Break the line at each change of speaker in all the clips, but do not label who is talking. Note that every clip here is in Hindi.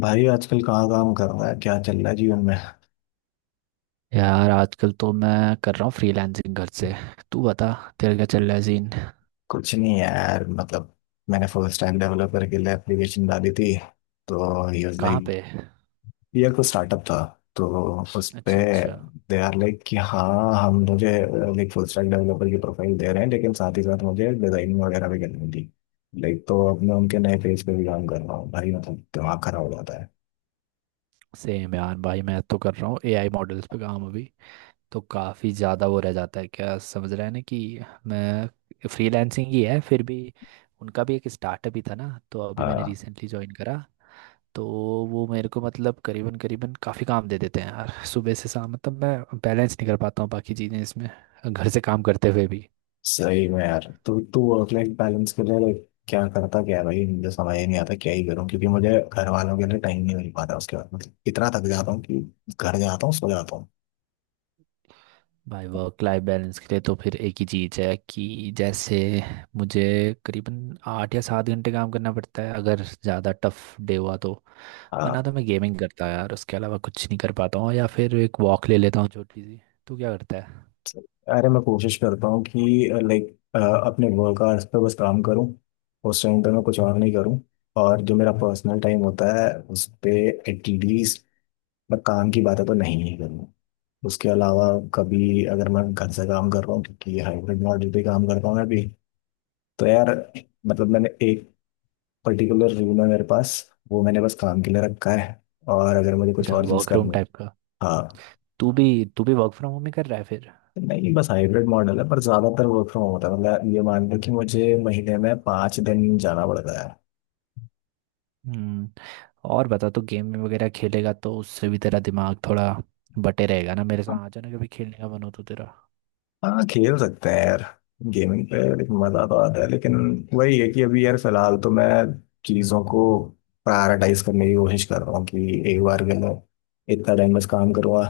भाई, आजकल कहाँ काम कर रहा है? क्या चल रहा है जीवन में?
यार आजकल तो मैं कर रहा हूँ फ्रीलांसिंग घर से। तू बता। तेरे क्या चल रहा है सीन?
कुछ नहीं है यार, मतलब। मैंने फुल स्टैक डेवलपर के लिए एप्लीकेशन डाली थी। तो ही वाज
कहाँ
लाइक,
पे?
ये कोई स्टार्टअप था। तो उस पे
अच्छा अच्छा।
दे आर लाइक कि हाँ, हम मुझे लाइक फुल स्टैक डेवलपर की प्रोफाइल दे रहे हैं, लेकिन साथ ही साथ मुझे डिजाइनिंग वगैरह भी करनी थी। लाइक तो अब मैं उनके नए पेज पे भी काम कर रहा हूँ भाई, मतलब दिमाग खराब हो जाता है।
सेम यार भाई मैं तो कर रहा हूँ एआई मॉडल्स पे काम अभी। तो काफ़ी ज़्यादा वो रह जाता है, क्या समझ रहा है ना कि मैं फ्रीलांसिंग ही है फिर भी। उनका भी एक स्टार्टअप ही था ना, तो अभी मैंने
हाँ।
रिसेंटली ज्वाइन करा। तो वो मेरे को मतलब करीबन करीबन काफ़ी काम दे देते हैं यार, सुबह से शाम, मतलब मैं बैलेंस नहीं कर पाता हूँ बाकी चीज़ें इसमें, घर से काम करते हुए भी।
सही में यार, तू तू वर्क लाइफ बैलेंस के लिए like, क्या करता क्या है भाई? मुझे समझ ही नहीं आता क्या ही करूँ, क्योंकि मुझे घर वालों के लिए टाइम नहीं मिल पाता, उसके बाद मतलब इतना थक जाता हूँ कि घर जाता हूँ, सो जाता हूँ।
भाई वर्क लाइफ बैलेंस के लिए तो फिर एक ही चीज़ है कि जैसे मुझे करीबन 8 या 7 घंटे काम करना पड़ता है अगर ज़्यादा टफ डे हुआ तो। वरना
हाँ।
तो मैं गेमिंग करता यार, उसके अलावा कुछ नहीं कर पाता हूँ, या फिर एक वॉक ले लेता हूँ छोटी सी। तू क्या करता है?
अरे मैं कोशिश करता हूँ कि लाइक अपने वर्क आवर्स पे बस काम करूँ, उस टाइम पे मैं कुछ और नहीं करूँ। और जो मेरा पर्सनल टाइम होता है उस पे एटलीस्ट मैं काम की बातें तो नहीं ही करूँ। उसके अलावा, कभी अगर मैं घर से काम कर रहा हूँ क्योंकि हाइब्रिड मॉडल पे काम करता हूँ मैं भी, तो यार मतलब मैंने एक पर्टिकुलर रूल है मेरे पास, वो मैंने बस काम के लिए रखा है। और अगर मुझे कुछ
अच्छा,
और चीज़
वर्क रूम
करनी।
टाइप का?
हाँ।
तू भी तू भी वर्क फ्रॉम होम ही कर रहा है फिर?
नहीं, बस हाइब्रिड मॉडल है, पर ज़्यादातर वर्क फ्रॉम होता है। मतलब ये मान लो कि मुझे महीने में 5 दिन जाना पड़ता है।
हम्म। और बता, तो गेम वगैरह खेलेगा तो उससे भी तेरा दिमाग थोड़ा बटे रहेगा ना, मेरे साथ आ जाना कभी खेलने का मन हो तो तेरा।
हाँ, खेल सकते हैं यार गेमिंग पे, लेकिन मजा तो आता है, लेकिन वही है कि अभी यार फिलहाल तो मैं चीजों को प्रायोरिटाइज करने की कोशिश कर रहा हूँ कि एक बार के लिए इतना टाइम बस काम करूँगा,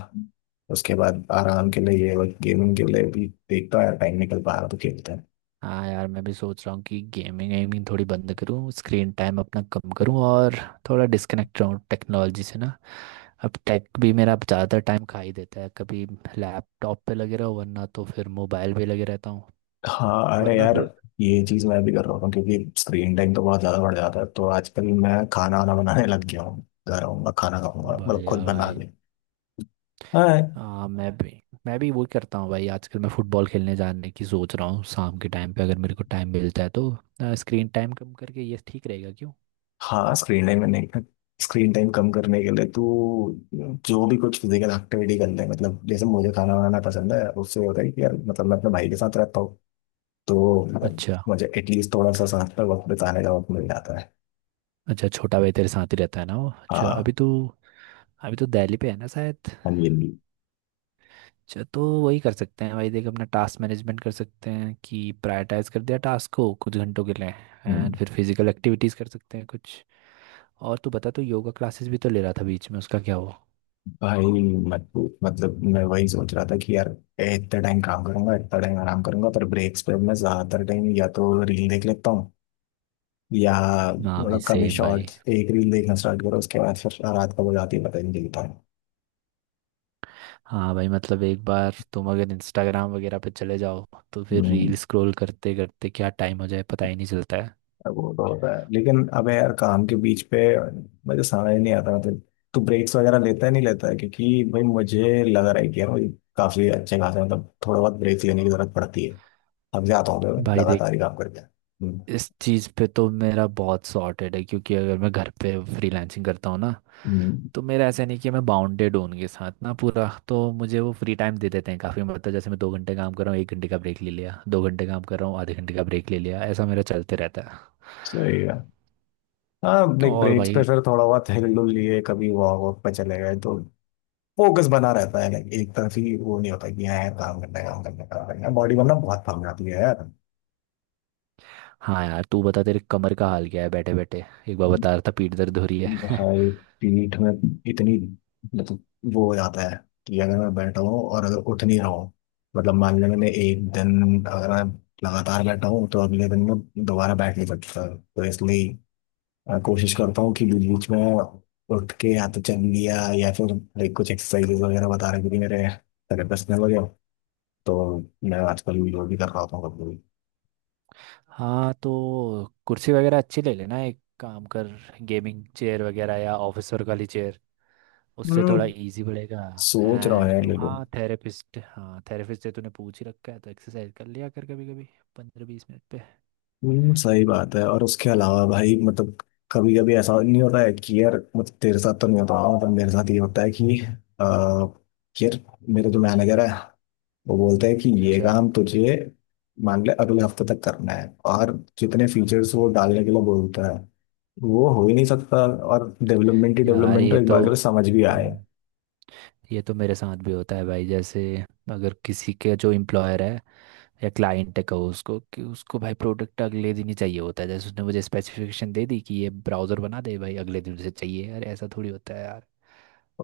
उसके बाद आराम के लिए ये वक्त गेमिंग के लिए भी देखता हूँ यार, टाइम निकल पा रहा तो खेलते हैं।
हाँ यार मैं भी सोच रहा हूँ कि गेमिंग वेमिंग थोड़ी बंद करूँ, स्क्रीन टाइम अपना कम करूँ, और थोड़ा डिस्कनेक्ट रहूँ टेक्नोलॉजी से ना। अब टेक भी मेरा ज़्यादा टाइम खा ही देता है, कभी लैपटॉप पे लगे रहो वरना तो फिर मोबाइल पे लगे रहता हूँ,
हाँ, अरे
वरना
यार
फिर।
ये चीज मैं भी कर रहा हूँ, क्योंकि स्क्रीन टाइम तो बहुत ज्यादा बढ़ जाता है, तो आजकल मैं खाना वाना बनाने लग गया हूँ, घर आऊंगा खाना खाऊंगा, मतलब
बढ़िया
खुद बना
भाई।
ले। हाँ।
हाँ मैं भी वही करता हूँ भाई, आजकल मैं फुटबॉल खेलने जाने की सोच रहा हूँ शाम के टाइम पे, अगर मेरे को टाइम मिलता है तो। स्क्रीन टाइम कम करके ये ठीक रहेगा क्यों?
हाँ, स्क्रीन टाइम मैंने, स्क्रीन टाइम कम करने के लिए तो जो भी कुछ फिजिकल एक्टिविटी कर ले, मतलब जैसे मुझे खाना बनाना पसंद है, उससे होता है कि यार मतलब मैं अपने भाई के साथ रहता हूँ, तो मतलब
अच्छा
मुझे एटलीस्ट थोड़ा सा साथ में वक्त बिताने का वक्त मिल जाता है।
अच्छा। छोटा भाई तेरे साथ ही रहता है ना वो? अच्छा।
हाँ।
अभी तो दिल्ली पे है ना शायद?
हाँ जी, हाँ जी।
अच्छा तो वही कर सकते हैं भाई, देख अपना टास्क मैनेजमेंट कर सकते हैं कि प्रायोरिटाइज कर दिया टास्क को कुछ घंटों के लिए। एंड
हम्म,
फिर फिजिकल एक्टिविटीज कर सकते हैं कुछ। और तू बता, तो योगा क्लासेस भी तो ले रहा था बीच में, उसका क्या हुआ?
भाई मत पूछ, मतलब मैं वही सोच रहा था कि यार इतना टाइम काम करूंगा इतना टाइम आराम करूंगा, पर ब्रेक्स पे मैं ज्यादातर टाइम या तो रील देख लेता हूँ, या
हाँ भाई
मतलब कभी
सेम भाई।
शॉर्ट एक रील देखना स्टार्ट करो, उसके बाद फिर रात कब हो जाती है पता ही नहीं चलता।
हाँ भाई मतलब एक बार तुम अगर इंस्टाग्राम वगैरह पे चले जाओ तो फिर
हम्म,
रील स्क्रॉल करते करते क्या टाइम हो जाए पता ही नहीं चलता है।
अब वो तो होता है, लेकिन अबे यार काम के बीच पे मुझे समझ नहीं आता, मतलब तू ब्रेक्स वगैरह लेता है नहीं लेता है? क्योंकि भाई मुझे लग रहा है कि यार मुझे काफी अच्छे खासे, मतलब थोड़ा बहुत ब्रेक लेने की जरूरत पड़ती है, थक जाता हूँ मैं
भाई देख,
लगातार ही काम करके। हम्म,
इस चीज़ पे तो मेरा बहुत सॉर्टेड है क्योंकि अगर मैं घर पे फ्रीलांसिंग करता हूँ ना
हम्म,
तो मेरा ऐसा नहीं कि मैं बाउंडेड हूँ उनके साथ ना पूरा, तो मुझे वो फ्री टाइम दे देते हैं काफ़ी, मतलब जैसे मैं 2 घंटे काम कर रहा हूँ, 1 घंटे का ब्रेक ले लिया, 2 घंटे काम कर रहा हूँ, आधे घंटे का ब्रेक ले लिया, ऐसा मेरा चलते रहता है।
सही है। हाँ लाइक
और
ब्रेक्स पे
भाई।
फिर थोड़ा बहुत हिल डुल लिए, कभी वॉक वॉक पे चले गए, तो फोकस बना रहता है लाइक, एक तरफ ही वो नहीं होता कि हाँ यार काम करना है काम करना है काम करना है, बॉडी वरना बहुत थक जाती है यार।
हाँ यार तू बता, तेरे कमर का हाल क्या है बैठे बैठे? एक बार बता रहा था पीठ दर्द हो रही है
भाई, पीठ में इतनी, मतलब वो हो जाता है कि अगर मैं बैठा हूँ और अगर उठ नहीं रहा हूँ, मतलब मान लें मैंने एक दिन अगर मैं लगातार बैठा हूँ, तो अगले दिन मैं दोबारा बैठ नहीं सकता। तो इसलिए कोशिश करता हूँ कि बीच बीच में उठ के या तो चल लिया, या फिर लाइक कुछ एक्सरसाइजेज वगैरह बता रहे थे मेरे थेरेपिस्ट ने वगैरह, तो मैं आजकल वो भी कर रहा होता हूँ कभी कभी।
हाँ तो कुर्सी वगैरह अच्छी ले लेना एक काम कर, गेमिंग चेयर वगैरह या ऑफिसर वाली चेयर, उससे थोड़ा
हम्म,
इजी पड़ेगा।
सोच रहा हूँ यार,
एंड
लेकिन
हाँ थेरेपिस्ट से तूने पूछ ही रखा है तो एक्सरसाइज कर लिया कर कभी कभी, 15-20 मिनट पे।
सही बात है। और उसके अलावा भाई, मतलब कभी कभी ऐसा नहीं होता है कि यार, मतलब तेरे साथ तो नहीं होता, मतलब मेरे साथ ये होता है कि आ, यार मेरे जो मैनेजर है वो बोलते हैं कि ये
अच्छा
काम तुझे मान ले अगले हफ्ते तक करना है, और जितने फीचर्स वो डालने के लिए बोलता है वो हो ही नहीं सकता। और डेवलपमेंट ही
यार
डेवलपमेंट तो
ये
एक
तो
बार के लिए समझ भी
बिल्कुल
आए।
ये तो मेरे साथ भी होता है भाई, जैसे अगर किसी के जो एम्प्लॉयर है या क्लाइंट है कहो, उसको कि उसको भाई प्रोडक्ट अगले दिन ही चाहिए होता है, जैसे उसने मुझे स्पेसिफिकेशन दे दी कि ये ब्राउज़र बना दे भाई अगले दिन से चाहिए यार ऐसा थोड़ी होता है यार।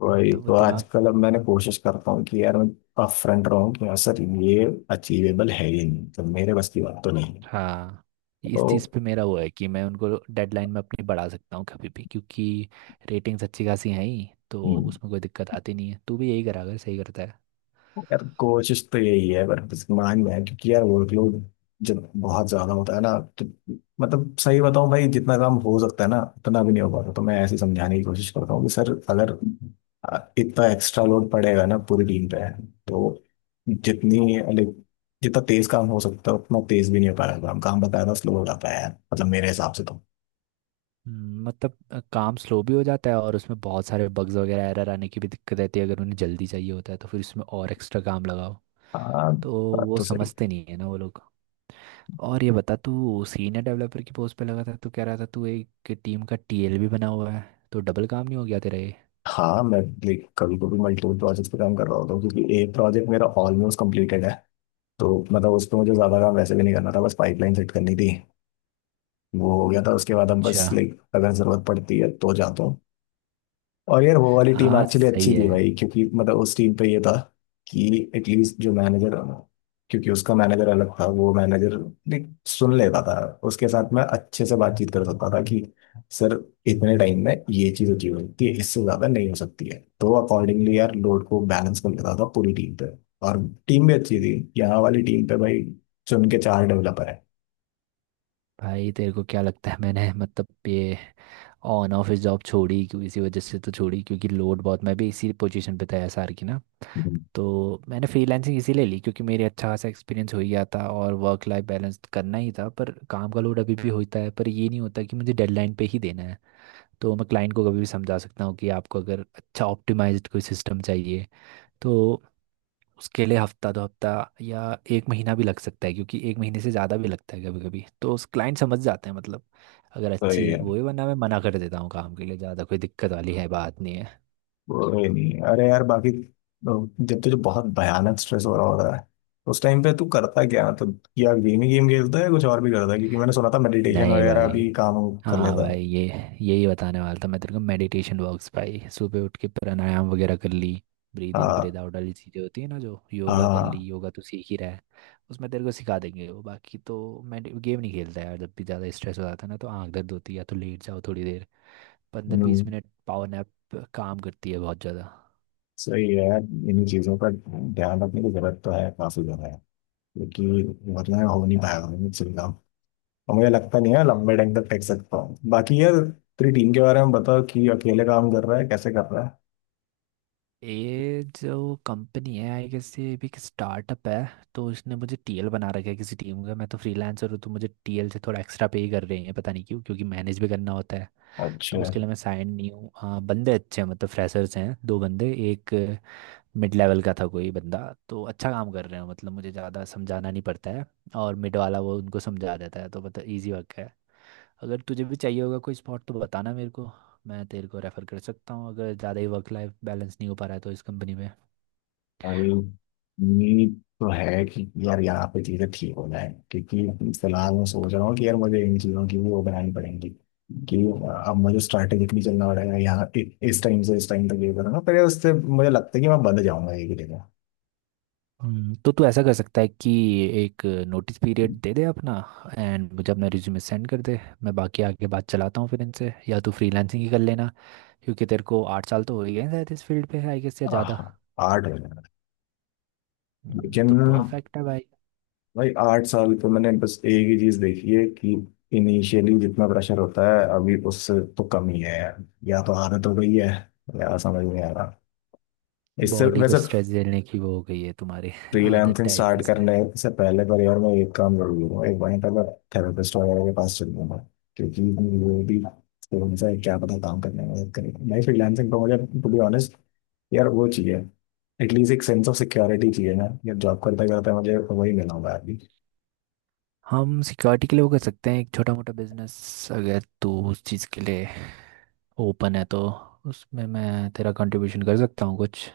वही
मतलब वो
तो
दिमाग।
आजकल अब मैंने कोशिश करता हूँ कि यार मैं अपफ्रंट रहूँ कि यार सर, ये अचीवेबल है ही नहीं, तो मेरे बस की बात तो नहीं है।
हाँ,
तो
इस चीज़ पे मेरा वो है कि मैं उनको डेडलाइन में अपनी बढ़ा सकता हूँ कभी भी, क्योंकि रेटिंग्स अच्छी खासी हैं ही तो
हम्म।
उसमें कोई दिक्कत आती नहीं है, तू भी यही करा अगर सही करता है।
यार कोशिश तो यही है, पर बस मान में है, क्योंकि यार वर्कलोड जब बहुत ज्यादा होता है ना, तो मतलब सही बताऊं भाई, जितना काम हो सकता है ना, उतना भी नहीं हो पाता। तो मैं ऐसे ही समझाने की कोशिश करता हूँ कि सर अगर इतना एक्स्ट्रा लोड पड़ेगा ना पूरी टीम पे, तो जितनी like, जितना तेज काम हो सकता है उतना तेज भी नहीं हो पाएगा, काम काम बकायदा स्लो हो जाता है यार, मतलब मेरे हिसाब से तो।
मतलब काम स्लो भी हो जाता है और उसमें बहुत सारे बग्स वगैरह एरर आने की भी दिक्कत रहती है अगर उन्हें जल्दी चाहिए होता है तो फिर उसमें और एक्स्ट्रा काम लगाओ।
हाँ,
तो
बात
वो
तो सही है।
समझते नहीं है ना वो लोग। और ये बता तू सीनियर डेवलपर की पोस्ट पे लगा था, तू कह रहा था तू एक टीम का टीएल भी बना हुआ है, तो डबल काम नहीं हो गया तेरा ये?
हाँ, मैं लाइक कभी कभी मल्टीपल प्रोजेक्ट्स पे काम कर रहा होता हूँ, क्योंकि एक प्रोजेक्ट मेरा ऑलमोस्ट कंप्लीटेड है, तो मतलब उसपे मुझे ज्यादा काम वैसे भी नहीं करना था, बस पाइपलाइन सेट करनी थी, वो हो गया था, उसके बाद अब
अच्छा।
बस लाइक अगर जरूरत पड़ती है तो जाता हूँ। और यार वो वाली टीम
हाँ
एक्चुअली
सही
अच्छी थी
है।
भाई, क्योंकि मतलब उस टीम पे ये था कि एटलीस्ट जो मैनेजर, क्योंकि उसका मैनेजर अलग था, वो मैनेजर सुन लेता था, उसके साथ मैं अच्छे से बातचीत कर सकता था कि सर इतने टाइम में ये चीज़ अचीव होती है, इससे ज़्यादा नहीं हो सकती है, तो अकॉर्डिंगली यार लोड को बैलेंस कर लेता था पूरी टीम पे। और टीम भी अच्छी थी, यहाँ वाली टीम पे भाई चुन के चार डेवलपर है।
भाई तेरे को क्या लगता है मैंने मतलब ये ऑन ऑफिस जॉब छोड़ी क्यों, इसी वजह से तो छोड़ी क्योंकि लोड बहुत, मैं भी इसी पोजीशन पे था एसआर की ना। तो मैंने फ्रीलांसिंग इसीलिए ली क्योंकि मेरे अच्छा खासा एक्सपीरियंस हो ही गया था और वर्क लाइफ बैलेंस करना ही था, पर काम का लोड अभी भी होता है, पर ये नहीं होता कि मुझे डेडलाइन पे ही देना है। तो मैं क्लाइंट को कभी भी समझा सकता हूँ कि आपको अगर अच्छा ऑप्टिमाइज्ड कोई सिस्टम चाहिए तो उसके लिए हफ्ता दो हफ्ता या एक महीना भी लग सकता है, क्योंकि एक महीने से ज़्यादा भी लगता है कभी कभी, तो उस क्लाइंट समझ जाते हैं मतलब, अगर
तो ये
अच्छी वो है, वरना मैं मना कर देता हूँ काम के लिए, ज़्यादा कोई दिक्कत वाली है बात नहीं है।
बोले नहीं, अरे यार बाकी तो जब तुझे बहुत भयानक स्ट्रेस हो रहा होता है, तो उस टाइम पे तू करता क्या, मतलब या गेम ही गेम खेलता है या कुछ और भी करता है? क्योंकि मैंने सुना था मेडिटेशन
नहीं
वगैरह
भाई।
भी काम कर
हाँ
लेता है।
भाई ये यही बताने वाला था मैं तेरे को मेडिटेशन वर्क्स भाई, सुबह उठ के प्राणायाम वगैरह कर ली। ब्रीद इन
हाँ।
ब्रीद आउट वाली चीज़ें होती है ना, जो योगा कर ली,
हाँ।
योगा तो सीख ही रहा है। उसमें तेरे को सिखा देंगे वो। बाकी तो मैं गेम नहीं खेलता यार, जब भी ज़्यादा स्ट्रेस हो जाता है ना तो आंख दर्द होती है या तो लेट जाओ थोड़ी देर, पंद्रह
हम्म,
बीस मिनट पावर नैप काम करती है बहुत ज़्यादा।
सही है यार, इन्हीं चीज़ों पर ध्यान रखने की जरूरत तो है, काफी ज्यादा है। क्योंकि वरना हो नहीं पाएगा मुझसे भी काम, और मुझे लगता नहीं है लंबे टाइम तक टेक सकता हूँ। बाकी यार तेरी टीम के बारे में बताओ कि अकेले काम कर रहा है, कैसे कर रहा है?
ये जो कंपनी है आई गेस ये भी एक स्टार्टअप है, तो इसने मुझे टीएल बना रखा है किसी टीम का, मैं तो फ्रीलांसर हूँ तो मुझे टीएल से थोड़ा एक्स्ट्रा पे ही कर रहे हैं पता नहीं क्यों, क्योंकि मैनेज भी करना होता है, तो
अच्छा।
उसके लिए मैं साइन नहीं हूँ। हाँ बंदे अच्छे हैं मतलब फ्रेशर्स हैं 2 बंदे, एक मिड लेवल का था कोई बंदा, तो अच्छा काम कर रहे हैं, मतलब मुझे ज़्यादा समझाना नहीं पड़ता है और मिड वाला वो उनको समझा देता है, तो मतलब ईजी वर्क है। अगर तुझे भी चाहिए होगा कोई स्पॉट तो बताना मेरे को, मैं तेरे को रेफर कर सकता हूँ अगर ज़्यादा ही वर्क लाइफ बैलेंस नहीं हो पा रहा है तो इस कंपनी में।
भाई उम्मीद तो है कि यार यहाँ पे चीजें ठीक हो जाए, क्योंकि फिलहाल मैं सोच रहा हूँ कि यार मुझे इन चीजों की भी वो बनानी पड़ेगी कि अब मुझे स्ट्रैटेजिकली चलना पड़ेगा, यहाँ इस टाइम से इस टाइम तक ये करूँगा, पर उससे मुझे लगता है कि मैं बंद जाऊंगा एक ही जगह।
तो तू ऐसा कर सकता है कि एक नोटिस पीरियड दे दे अपना, एंड मुझे अपना रिज्यूमे सेंड कर दे, मैं बाकी आगे बात चलाता हूँ फिर इनसे, या तू फ्रीलांसिंग ही कर लेना क्योंकि तेरे को 8 साल तो हो ही गए हैं शायद इस फील्ड पे आई गेस या ज़्यादा।
हाँ, आर्ट हो जाएगा। लेकिन
तो परफेक्ट है भाई।
भाई 8 साल तो मैंने बस एक ही चीज देखी है कि इनिशियली जितना प्रेशर होता है, अभी उससे तो कम ही है यार, या तो आदत हो गई है, या समझ नहीं आ रहा इससे
बॉडी को
वैसे।
स्ट्रेस झेलने की वो हो गई है तुम्हारी आदत
फ्रीलांसिंग
टाइप
स्टार्ट
की
करने
शायद।
से पहले परिवार में एक काम जरूर लूंगा, एक बार पहले थेरेपिस्ट वगैरह के पास चल लूंगा, क्योंकि वो भी फोन से क्या पता काम करने में मदद करेगा, नहीं फ्रीलांसिंग तो मुझे, टू बी ऑनेस्ट यार वो चाहिए, एटलीस्ट एक सेंस ऑफ सिक्योरिटी चाहिए ना यार, जॉब करते करते मुझे वही मिला होगा अभी।
हम सिक्योरिटी के लिए वो कर सकते हैं एक छोटा मोटा बिजनेस, अगर तू उस चीज़ के लिए ओपन है तो उसमें मैं तेरा कंट्रीब्यूशन कर सकता हूँ कुछ।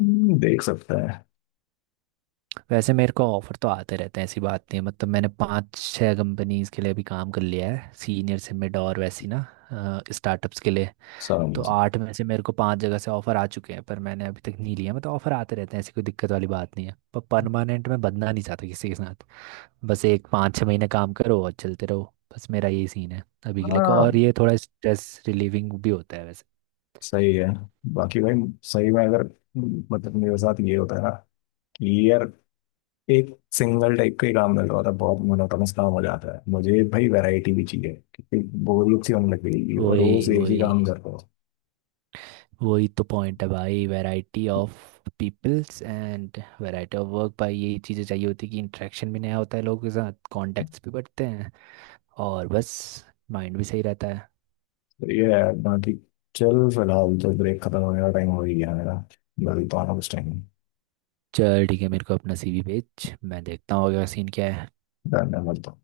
देख सकते हैं
वैसे मेरे को ऑफर तो आते रहते हैं ऐसी बात नहीं है, मतलब मैंने 5-6 कंपनीज के लिए अभी काम कर लिया है, सीनियर से मिड और वैसी ना, स्टार्टअप्स के लिए।
सारा
तो
चीज़।
8 में से मेरे को 5 जगह से ऑफर आ चुके हैं, पर मैंने अभी तक नहीं लिया, मतलब ऑफर आते रहते हैं ऐसी कोई दिक्कत वाली बात नहीं है, पर परमानेंट मैं बदना नहीं चाहता किसी के साथ। बस एक 5-6 महीने काम करो और चलते रहो, बस मेरा यही सीन है अभी के लिए को, और
हाँ
ये थोड़ा स्ट्रेस रिलीविंग भी होता है वैसे।
सही है बाकी भाई, सही में अगर मतलब मेरे साथ ये होता है ना कि यार एक सिंगल टाइप का ही काम मिल रहा था, बहुत मोनोटोनस काम हो जाता है मुझे भाई, वैरायटी भी चाहिए, क्योंकि बोरियत सी होने लग गई और
वही
रोज एक ही
वही
काम करता हूँ।
वही तो पॉइंट है भाई, variety of peoples and variety of work भाई यही चीज़ें चाहिए होती है कि इंटरेक्शन भी नया होता है लोगों के साथ, कॉन्टेक्ट्स भी बढ़ते हैं, और बस माइंड भी सही रहता है।
तो ये है बाकी, चल फिलहाल तो ब्रेक खत्म होने का टाइम हो ही गया मेरा, मिलता हूँ उस टाइम।
चल ठीक है, मेरे को अपना सीवी भेज मैं देखता हूँ अगला सीन क्या है।
धन्यवाद।